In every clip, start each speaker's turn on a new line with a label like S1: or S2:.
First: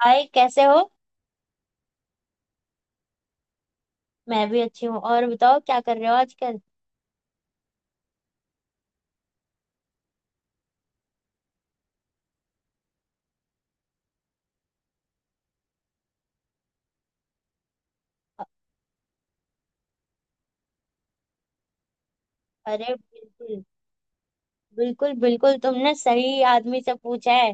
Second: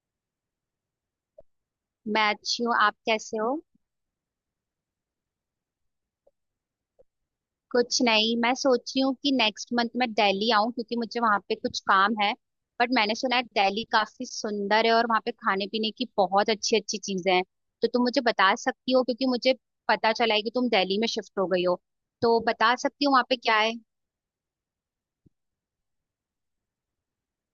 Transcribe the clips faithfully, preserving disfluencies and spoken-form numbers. S1: हाय कैसे हो।
S2: मैं अच्छी हूँ। आप कैसे हो।
S1: मैं भी अच्छी हूँ। और बताओ क्या कर रहे हो आजकल।
S2: कुछ नहीं। मैं सोच रही हूँ कि नेक्स्ट मंथ मैं दिल्ली आऊँ क्योंकि मुझे वहाँ पे कुछ काम है। बट मैंने सुना है दिल्ली काफी सुंदर है और वहाँ पे खाने पीने की बहुत अच्छी अच्छी चीजें हैं। तो तुम मुझे
S1: अ-
S2: बता सकती हो क्योंकि मुझे पता चला है कि तुम दिल्ली में शिफ्ट हो गई हो। तो बता
S1: अरे
S2: सकती हो वहाँ पे क्या
S1: बिल्कुल।
S2: है।
S1: बिल्कुल बिल्कुल, तुमने सही आदमी से पूछा है।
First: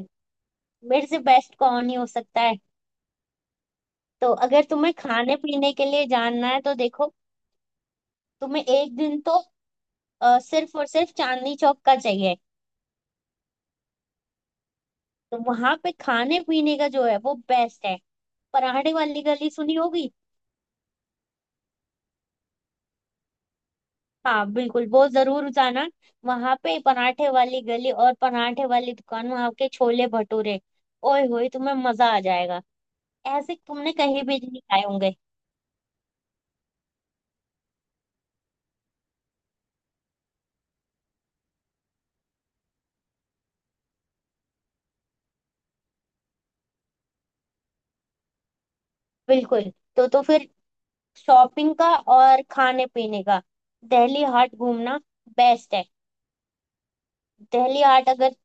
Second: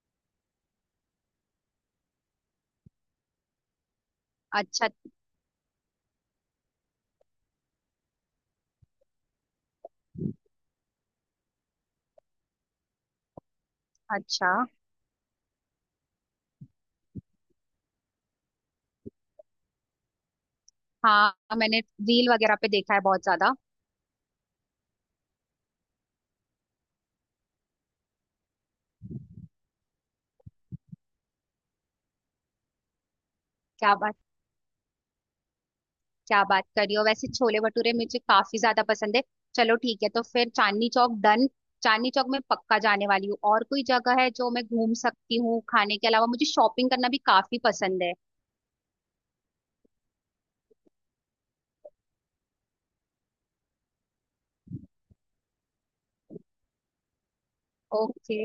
S1: मेरे से बेस्ट कौन ही हो सकता है। तो अगर
S2: अच्छा।
S1: तुम्हें खाने पीने के लिए जानना है तो देखो, तुम्हें एक दिन तो अ, सिर्फ और सिर्फ चांदनी चौक का चाहिए।
S2: अच्छा।
S1: तो वहां पे खाने पीने का जो है वो बेस्ट है। पराठे वाली गली सुनी होगी।
S2: हाँ, मैंने रील वगैरह पे देखा है बहुत ज्यादा।
S1: हाँ बिल्कुल, वो जरूर जाना। वहां पे पराठे वाली गली और पराठे वाली दुकान, वहां के छोले भटूरे, ओए होए तुम्हें मजा आ जाएगा। ऐसे तुमने
S2: क्या?
S1: कहीं भी नहीं खाए होंगे।
S2: क्या बात कर रही हो! वैसे छोले भटूरे मुझे काफी ज्यादा पसंद है। चलो ठीक है। तो फिर चांदनी चौक डन। चांदनी चौक में पक्का जाने वाली हूँ। और कोई जगह है जो मैं घूम सकती हूँ? खाने के अलावा मुझे शॉपिंग करना भी काफी पसंद है।
S1: बिल्कुल। तो तो फिर शॉपिंग का और खाने पीने का दिल्ली हाट घूमना बेस्ट है। दिल्ली हाट अगर
S2: ओके।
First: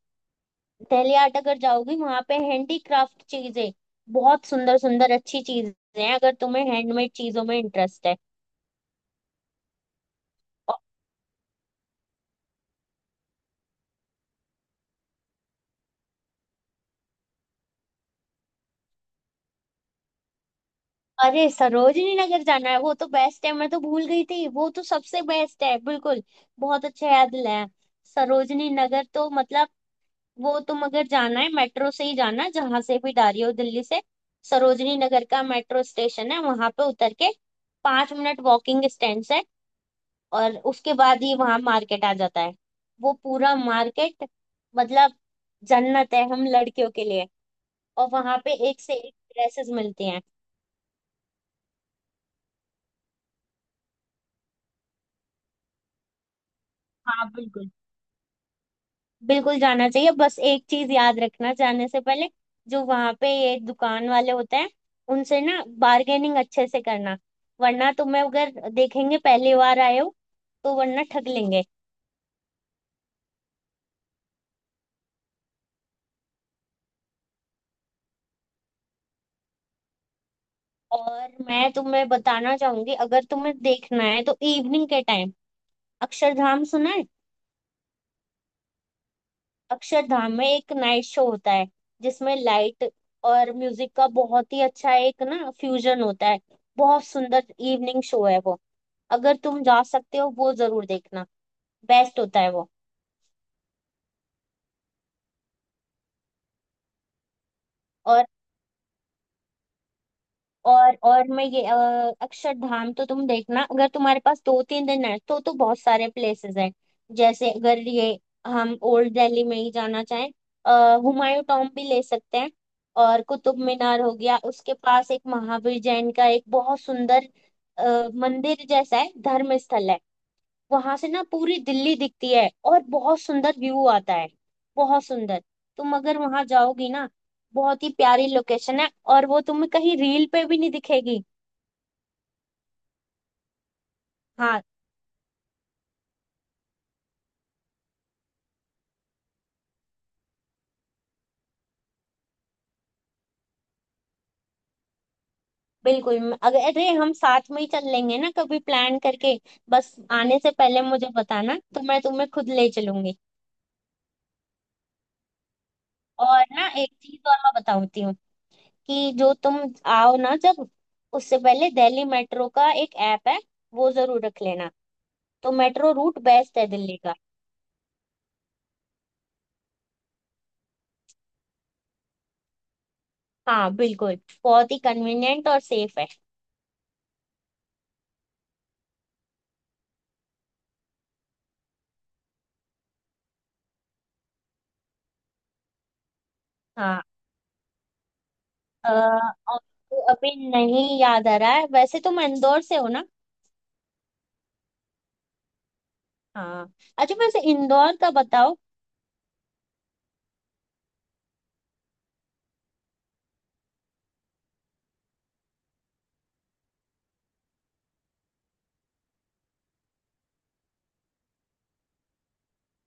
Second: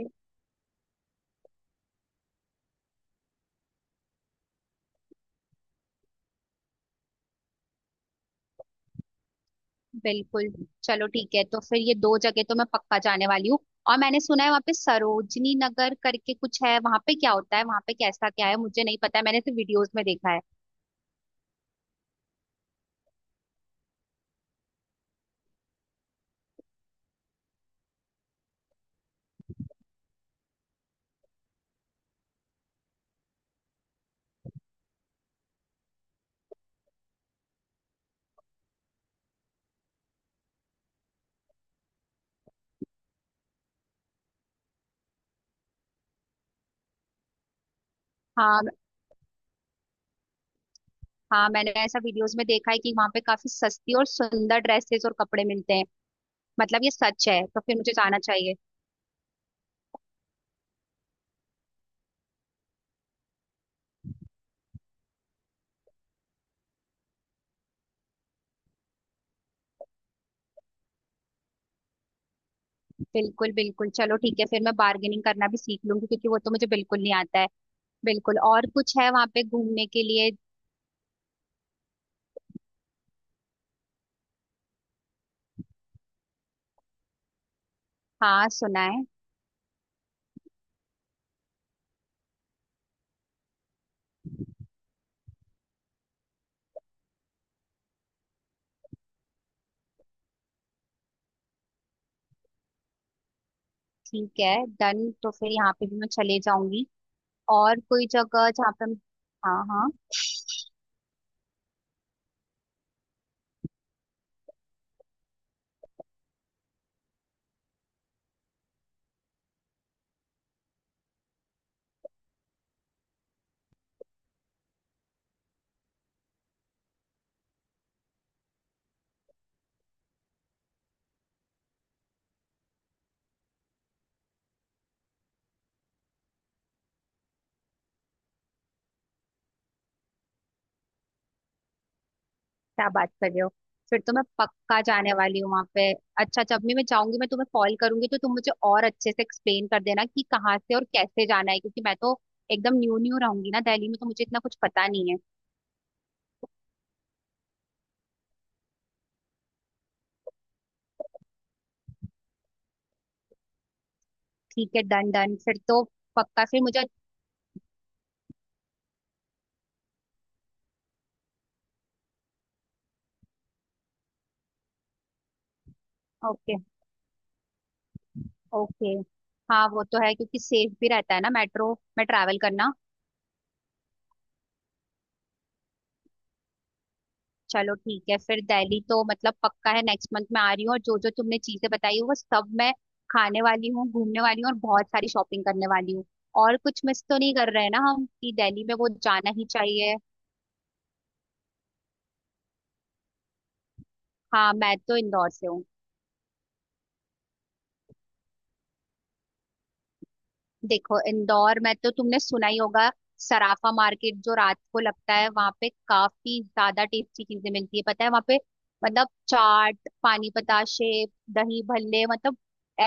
S1: दिल्ली हाट अगर जाओगी वहां पे हैंडीक्राफ्ट चीजें, बहुत सुंदर सुंदर अच्छी चीजें हैं, अगर तुम्हें हैंडमेड चीजों में इंटरेस्ट है।
S2: बिल्कुल। चलो ठीक है। तो फिर ये दो जगह तो मैं पक्का जाने वाली हूँ। और मैंने सुना है वहाँ पे सरोजनी नगर करके कुछ है। वहाँ पे क्या होता है, वहाँ पे कैसा क्या है मुझे नहीं पता है। मैंने तो वीडियोस में देखा है।
S1: अरे सरोजनी नगर जाना है, वो तो बेस्ट है, मैं तो भूल गई थी, वो तो सबसे बेस्ट है बिल्कुल। बहुत अच्छा याद दिलाया। सरोजनी नगर तो मतलब वो, तुम अगर जाना है मेट्रो से ही जाना, जहां से भी जा रही हो दिल्ली से। सरोजनी नगर का मेट्रो स्टेशन है, वहां पे उतर के पांच मिनट वॉकिंग डिस्टेंस है। और उसके बाद ही वहां मार्केट आ जाता है। वो पूरा मार्केट मतलब जन्नत है हम लड़कियों के लिए। और वहां पे
S2: हाँ,
S1: एक से एक ड्रेसेस मिलती हैं।
S2: हाँ, मैंने ऐसा वीडियोस में देखा है कि वहाँ पे काफी सस्ती और सुंदर ड्रेसेस और कपड़े मिलते हैं। मतलब ये सच
S1: हाँ
S2: है? तो
S1: बिल्कुल,
S2: फिर मुझे जाना चाहिए।
S1: बिल्कुल जाना चाहिए। बस एक चीज याद रखना जाने से पहले, जो वहां पे ये दुकान वाले होते हैं, उनसे ना बार्गेनिंग अच्छे से करना। वरना तुम्हें अगर देखेंगे पहली बार आए हो तो वरना ठग लेंगे।
S2: बिल्कुल। बिल्कुल। चलो ठीक है। फिर मैं बार्गेनिंग करना भी सीख लूंगी क्योंकि वो तो मुझे बिल्कुल नहीं आता है। बिल्कुल। और कुछ है वहाँ पे घूमने के लिए?
S1: और मैं तुम्हें बताना चाहूंगी, अगर तुम्हें देखना है तो इवनिंग के टाइम अक्षरधाम सुना है।
S2: हाँ, सुना है।
S1: अक्षरधाम में एक नाइट शो होता है जिसमें लाइट और म्यूजिक का बहुत ही अच्छा एक ना फ्यूजन होता है। बहुत सुंदर इवनिंग शो है वो। अगर तुम जा सकते हो वो जरूर देखना। बेस्ट होता है वो।
S2: ठीक है डन। तो फिर यहाँ पे भी मैं चले जाऊंगी। और कोई
S1: और
S2: जगह जहाँ पे हम- हाँ, हाँ।
S1: और और मैं ये अ, अक्षरधाम तो तुम देखना। अगर तुम्हारे पास दो तीन दिन है तो तो बहुत सारे प्लेसेस हैं। जैसे अगर ये हम ओल्ड दिल्ली में ही जाना चाहें, अ, हुमायूं टॉम भी ले सकते हैं। और कुतुब मीनार हो गया, उसके पास एक महावीर जैन का एक बहुत सुंदर अ, मंदिर जैसा है, धर्म स्थल है। वहां से ना पूरी दिल्ली दिखती है और बहुत सुंदर व्यू आता है। बहुत सुंदर। तुम अगर वहां जाओगी ना, बहुत ही प्यारी लोकेशन है। और वो तुम्हें कहीं रील पे भी नहीं दिखेगी।
S2: क्या बात कर रहे हो! फिर तो मैं
S1: हाँ
S2: पक्का जाने वाली हूँ वहाँ पे। अच्छा, जब भी मैं जाऊंगी मैं तुम्हें कॉल करूंगी तो तुम मुझे और अच्छे से एक्सप्लेन कर देना कि कहाँ से और कैसे जाना है क्योंकि मैं तो एकदम न्यू न्यू रहूंगी ना दिल्ली में। तो मुझे इतना कुछ पता नहीं है।
S1: बिल्कुल। म- अगर अरे हम साथ में ही चल लेंगे ना कभी प्लान करके। बस आने से पहले मुझे बताना तो मैं तुम्हें खुद ले चलूंगी।
S2: ठीक है। Done done. फिर तो
S1: और
S2: पक्का फिर
S1: ना
S2: मुझे।
S1: एक चीज और मैं बताती हूँ कि जो तुम आओ ना जब, उससे पहले दिल्ली मेट्रो का एक ऐप है, वो जरूर रख लेना। तो मेट्रो रूट
S2: ओके।
S1: बेस्ट है दिल्ली का।
S2: ओके। हाँ, वो तो है क्योंकि सेफ भी रहता है ना मेट्रो में ट्रैवल करना।
S1: हाँ बिल्कुल, बहुत ही कन्वीनियंट और सेफ है।
S2: चलो ठीक है। फिर दिल्ली तो मतलब पक्का है, नेक्स्ट मंथ में आ रही हूँ। और जो जो तुमने चीजें बताई है वो सब मैं खाने वाली हूँ, घूमने वाली हूँ और बहुत सारी शॉपिंग करने वाली हूँ। और कुछ
S1: हाँ।
S2: मिस तो नहीं कर रहे हैं ना हम कि दिल्ली में
S1: अ,
S2: वो जाना ही
S1: और
S2: चाहिए?
S1: अभी नहीं याद आ रहा है। वैसे तुम इंदौर से हो ना।
S2: हाँ, मैं तो इंदौर से हूँ।
S1: हाँ। अच्छा वैसे इंदौर का बताओ।
S2: देखो इंदौर में तो तुमने सुना ही होगा। सराफा मार्केट जो रात को लगता है वहां पे काफी ज्यादा टेस्टी चीजें मिलती है, पता है वहां पे। मतलब चाट, पानी बताशे, दही भल्ले, मतलब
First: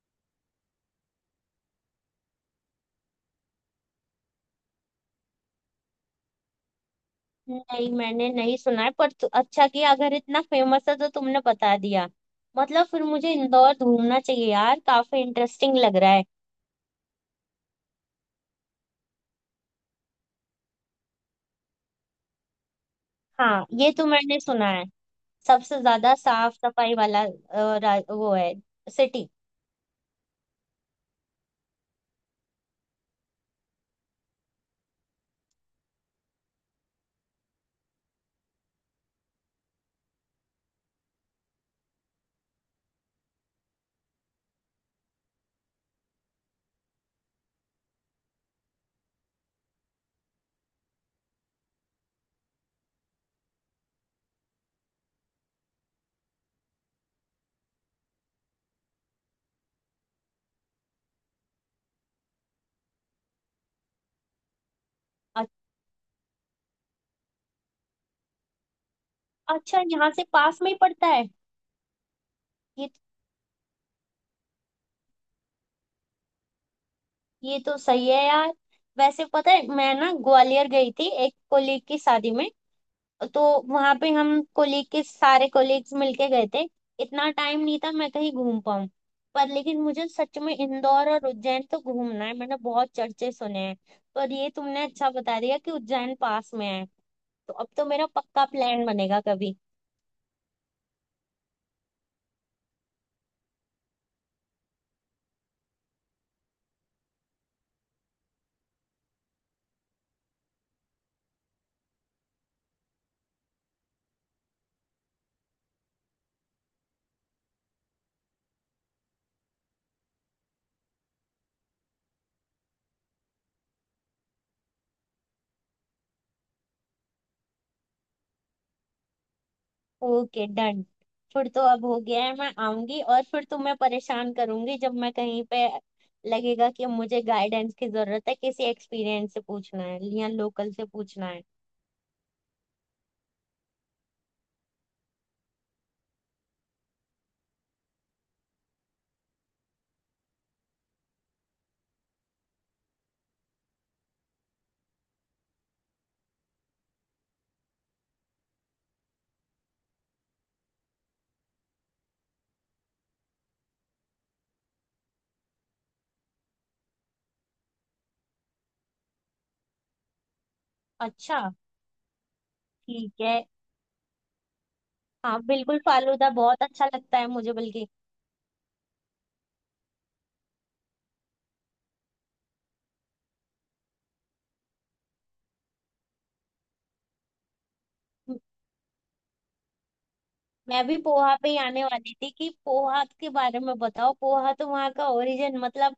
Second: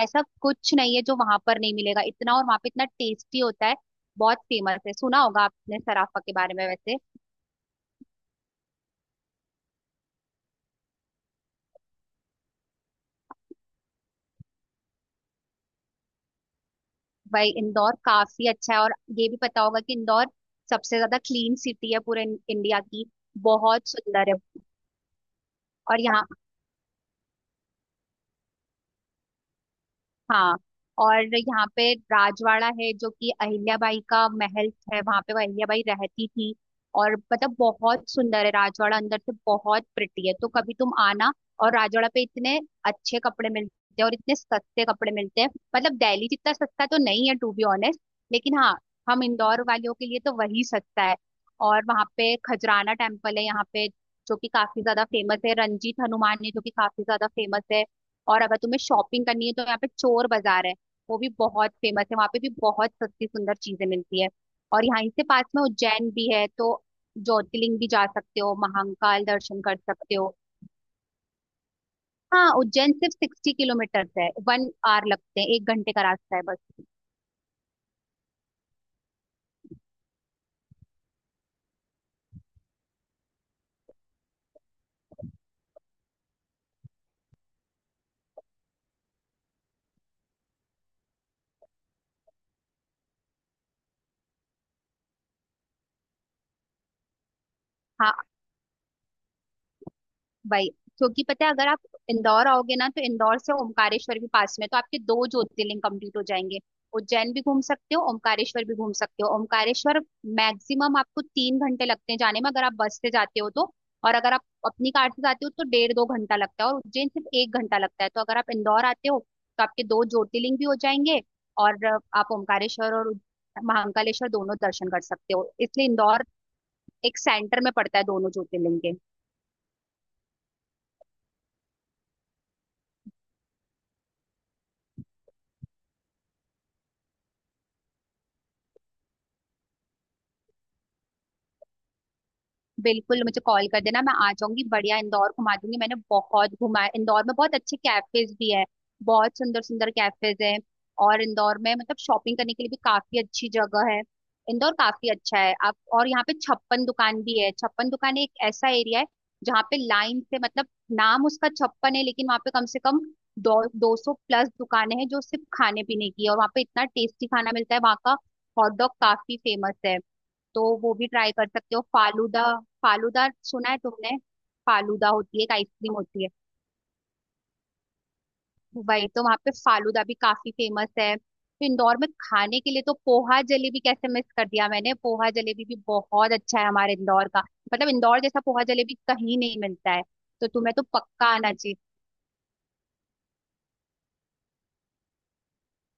S2: ऐसा कुछ नहीं है जो वहां पर नहीं मिलेगा इतना। और वहां पे इतना टेस्टी होता है। बहुत फेमस है। सुना होगा आपने सराफा के बारे में वैसे।
S1: नहीं मैंने नहीं सुना है पर तु- अच्छा किया, अगर इतना फेमस है तो तुमने बता दिया। मतलब फिर मुझे इंदौर घूमना चाहिए यार, काफी इंटरेस्टिंग लग रहा है।
S2: भाई इंदौर काफी अच्छा है। और ये भी पता होगा कि इंदौर सबसे ज्यादा क्लीन सिटी है पूरे इन- इंडिया की।
S1: हाँ
S2: बहुत
S1: ये तो
S2: सुंदर है।
S1: मैंने सुना है। सबसे
S2: और
S1: ज्यादा
S2: यहाँ।
S1: साफ सफाई वाला अ, रा- वो है सिटी।
S2: हाँ। और यहाँ पे राजवाड़ा है जो कि अहिल्याबाई का महल है। वहां पे वो अहिल्याबाई रहती थी। और मतलब बहुत सुंदर है राजवाड़ा, अंदर से बहुत प्रिटी है तो कभी तुम आना। और राजवाड़ा पे इतने अच्छे कपड़े मिलते हैं और इतने सस्ते कपड़े मिलते हैं। मतलब दिल्ली जितना सस्ता तो नहीं है टू बी ऑनेस्ट। लेकिन हाँ, हम इंदौर वालों के लिए तो वही सस्ता है। और वहाँ पे खजराना टेम्पल है यहाँ पे जो कि काफी ज्यादा फेमस है। रंजीत हनुमान है जो कि काफी ज्यादा फेमस है। और अगर तुम्हें शॉपिंग करनी है तो यहाँ पे चोर बाजार है। वो भी बहुत फेमस है। वहाँ पे भी बहुत सस्ती सुंदर चीजें मिलती है। और यहाँ इससे पास में उज्जैन भी है तो ज्योतिर्लिंग भी जा सकते हो, महाकाल दर्शन कर
S1: अच्छा यहाँ
S2: सकते
S1: से
S2: हो।
S1: पास में ही पड़ता है।
S2: हाँ,
S1: ये
S2: उज्जैन सिर्फ सिक्सटी किलोमीटर है। वन आवर लगते हैं, एक घंटे का रास्ता है बस।
S1: ये तो सही है यार। वैसे पता है मैं ना ग्वालियर गई थी एक कोलीग की शादी में। तो वहां पे हम कोलीग के सारे कोलीग्स मिलके गए थे। इतना टाइम नहीं था मैं कहीं घूम पाऊँ। पर लेकिन मुझे सच में इंदौर और उज्जैन तो घूमना है, मैंने बहुत चर्चे सुने हैं। पर ये तुमने अच्छा बता दिया कि उज्जैन पास में है। तो अब तो मेरा
S2: हाँ,
S1: पक्का प्लान बनेगा कभी।
S2: वही। क्योंकि पता है अगर आप इंदौर आओगे ना तो इंदौर से ओमकारेश्वर भी पास में है, तो आपके दो ज्योतिर्लिंग कंप्लीट हो जाएंगे। उज्जैन भी घूम सकते हो, ओमकारेश्वर भी घूम सकते हो। ओमकारेश्वर मैक्सिमम आपको तीन घंटे लगते हैं जाने में अगर आप बस से जाते हो तो। और अगर आप अपनी कार से जाते हो तो डेढ़ दो घंटा लगता है। और उज्जैन सिर्फ एक घंटा लगता है। तो अगर आप इंदौर आते हो तो आपके दो ज्योतिर्लिंग भी हो जाएंगे। और आप ओमकारेश्वर और महाकालेश्वर दोनों दर्शन कर सकते हो। इसलिए इंदौर एक सेंटर में पड़ता है दोनों ज्योतिर्लिंग के।
S1: Okay done. फिर तो अब हो गया है। मैं आऊंगी और फिर तुम्हें परेशान करूंगी जब मैं कहीं पे लगेगा कि अब मुझे गाइडेंस की जरूरत है, किसी एक्सपीरियंस से पूछना है या लोकल से पूछना है।
S2: बिल्कुल, मुझे कॉल कर देना। मैं आ जाऊंगी, बढ़िया इंदौर घुमा दूंगी। मैंने बहुत घुमा इंदौर में। बहुत अच्छे कैफेज भी है। बहुत सुंदर सुंदर कैफेज हैं। और इंदौर में मतलब शॉपिंग करने के लिए भी काफी अच्छी जगह है। इंदौर काफी अच्छा है आप। और यहाँ पे छप्पन दुकान भी है। छप्पन दुकान एक ऐसा एरिया है जहाँ पे लाइन से, मतलब नाम उसका छप्पन है लेकिन वहाँ पे कम से कम दो दो सौ प्लस दुकानें हैं जो सिर्फ खाने पीने की है। और वहाँ पे इतना टेस्टी खाना मिलता है। वहाँ का हॉट डॉग काफी फेमस है। तो वो भी ट्राई
S1: अच्छा।
S2: कर सकते हो, फालूदा।
S1: ठीक
S2: फालूदा
S1: है।
S2: सुना है तुमने? फालूदा होती
S1: हाँ
S2: है, एक
S1: बिल्कुल,
S2: आइसक्रीम होती
S1: फालूदा
S2: है।
S1: बहुत अच्छा लगता है मुझे बल्कि।
S2: वही तो, वहाँ पे फालूदा भी काफी फेमस है। तो इंदौर में खाने के लिए तो पोहा जलेबी कैसे मिस कर दिया मैंने? पोहा जलेबी भी बहुत अच्छा है हमारे इंदौर का। मतलब इंदौर
S1: म-
S2: जैसा पोहा जलेबी कहीं नहीं मिलता है। तो तुम्हें तो
S1: मैं भी
S2: पक्का
S1: पोहा पे
S2: आना
S1: ही
S2: चाहिए।
S1: आने वाली थी कि पोहा के बारे में बताओ। पोहा तो वहाँ का ओरिजिन मतलब,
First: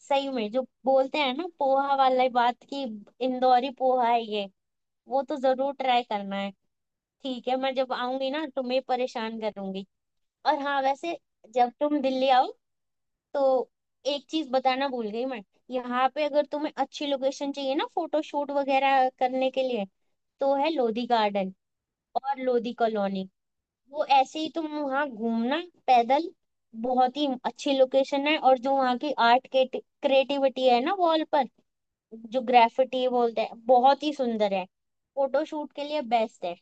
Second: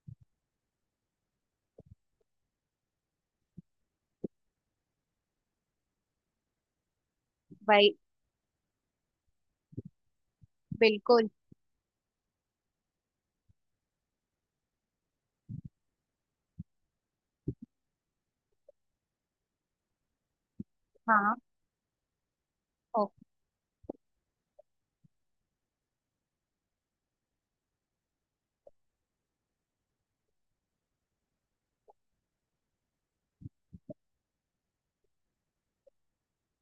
S1: सही में जो बोलते हैं ना पोहा वाला बात की, इंदौरी पोहा है ये। वो तो जरूर ट्राई करना है। ठीक है मैं जब
S2: भाई।
S1: आऊंगी ना तुम्हें परेशान करूंगी। और हाँ वैसे
S2: बिल्कुल।
S1: जब तुम दिल्ली आओ तो एक चीज बताना भूल गई मैं। यहाँ पे अगर तुम्हें अच्छी लोकेशन चाहिए ना फोटो शूट वगैरह करने के लिए तो है लोधी
S2: हाँ।
S1: गार्डन और लोधी कॉलोनी। वो ऐसे ही तुम वहाँ घूमना पैदल, बहुत ही अच्छी लोकेशन है। और जो वहाँ की आर्ट के क्रिएटिविटी है ना वॉल पर, जो ग्राफिटी बोलते हैं, बहुत ही सुंदर है। फोटो शूट के लिए बेस्ट है।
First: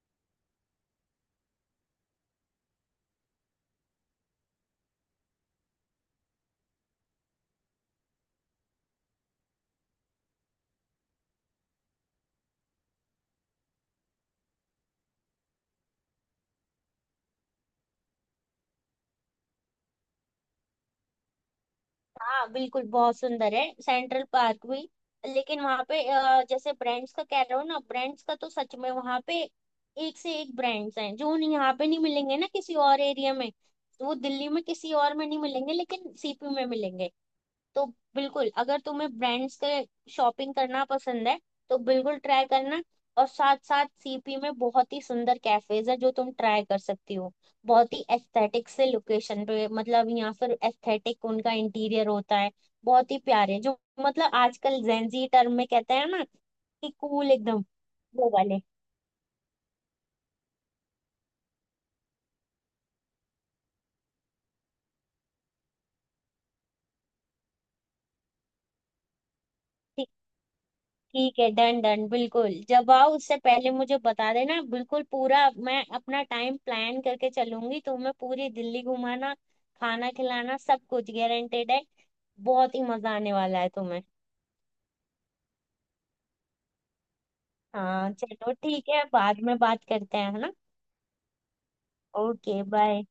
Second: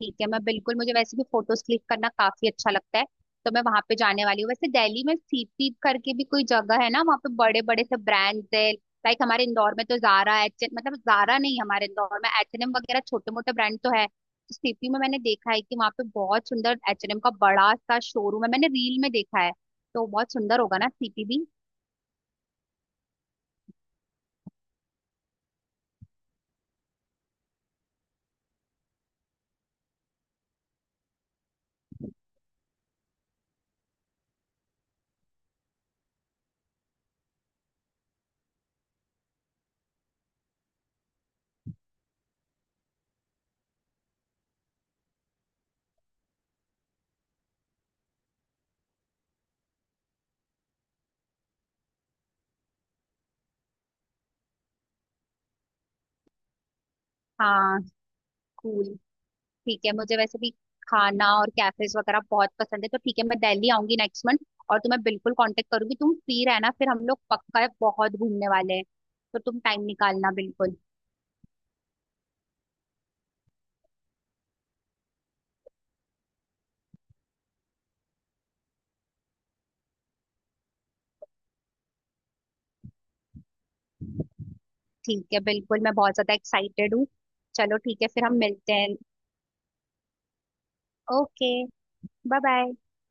S2: ठीक है। मैं बिल्कुल, मुझे वैसे भी फोटोज क्लिक करना काफी अच्छा लगता है। तो मैं वहां पे जाने वाली हूँ। वैसे दिल्ली में सी पी करके भी कोई जगह है ना, वहाँ पे बड़े बड़े से ब्रांड्स है लाइक हमारे इंदौर में तो जारा एच एन, मतलब जारा नहीं, हमारे इंदौर में एच एन एम वगैरह छोटे मोटे ब्रांड तो है। तो सी पी में मैंने देखा है कि वहाँ पे बहुत सुंदर एच एन एम का बड़ा सा शोरूम है। मैंने रील में देखा है। तो बहुत सुंदर होगा ना सी पी भी।
S1: हाँ बिल्कुल, बहुत सुंदर है सेंट्रल पार्क भी। लेकिन वहाँ पे अ, जैसे ब्रांड्स का कह रहे हो ना, ब्रांड्स का तो सच में वहाँ पे एक से एक ब्रांड्स हैं जो उन्हें यहाँ पे नहीं मिलेंगे ना किसी और एरिया में। तो वो दिल्ली में किसी और में नहीं मिलेंगे लेकिन सी पी में मिलेंगे। तो बिल्कुल अगर तुम्हें ब्रांड्स के शॉपिंग करना पसंद है तो बिल्कुल ट्राई करना। और साथ साथ सी पी में बहुत ही सुंदर कैफेज है जो तुम ट्राई कर सकती हो। बहुत ही एस्थेटिक से लोकेशन पे, मतलब यहाँ पर एस्थेटिक उनका इंटीरियर होता है। बहुत ही प्यारे जो, मतलब आजकल जेंजी टर्म में कहते हैं ना कि कूल एकदम
S2: हाँ।
S1: वो वाले।
S2: स्कूल। ठीक है। मुझे वैसे भी खाना और कैफेज वगैरह बहुत पसंद है। तो ठीक है, मैं दिल्ली आऊंगी नेक्स्ट मंथ। और तुम्हें बिल्कुल कांटेक्ट करूंगी। तुम फ्री रहना, फिर हम लोग पक्का बहुत घूमने वाले हैं। तो तुम टाइम निकालना बिल्कुल।
S1: ठीक है डन डन। बिल्कुल जब आओ उससे पहले मुझे बता देना बिल्कुल पूरा। मैं अपना टाइम प्लान करके चलूंगी। तुम्हें पूरी दिल्ली घुमाना, खाना खिलाना सब कुछ गारंटेड है। बहुत ही मजा आने वाला है तुम्हें।
S2: ठीक है, बिल्कुल। मैं बहुत ज्यादा एक्साइटेड हूँ। चलो ठीक है,
S1: हाँ
S2: फिर हम
S1: चलो
S2: मिलते
S1: ठीक
S2: हैं।
S1: है, बाद में बात करते हैं है ना।
S2: Okay. Bye
S1: okay
S2: bye.
S1: Bye.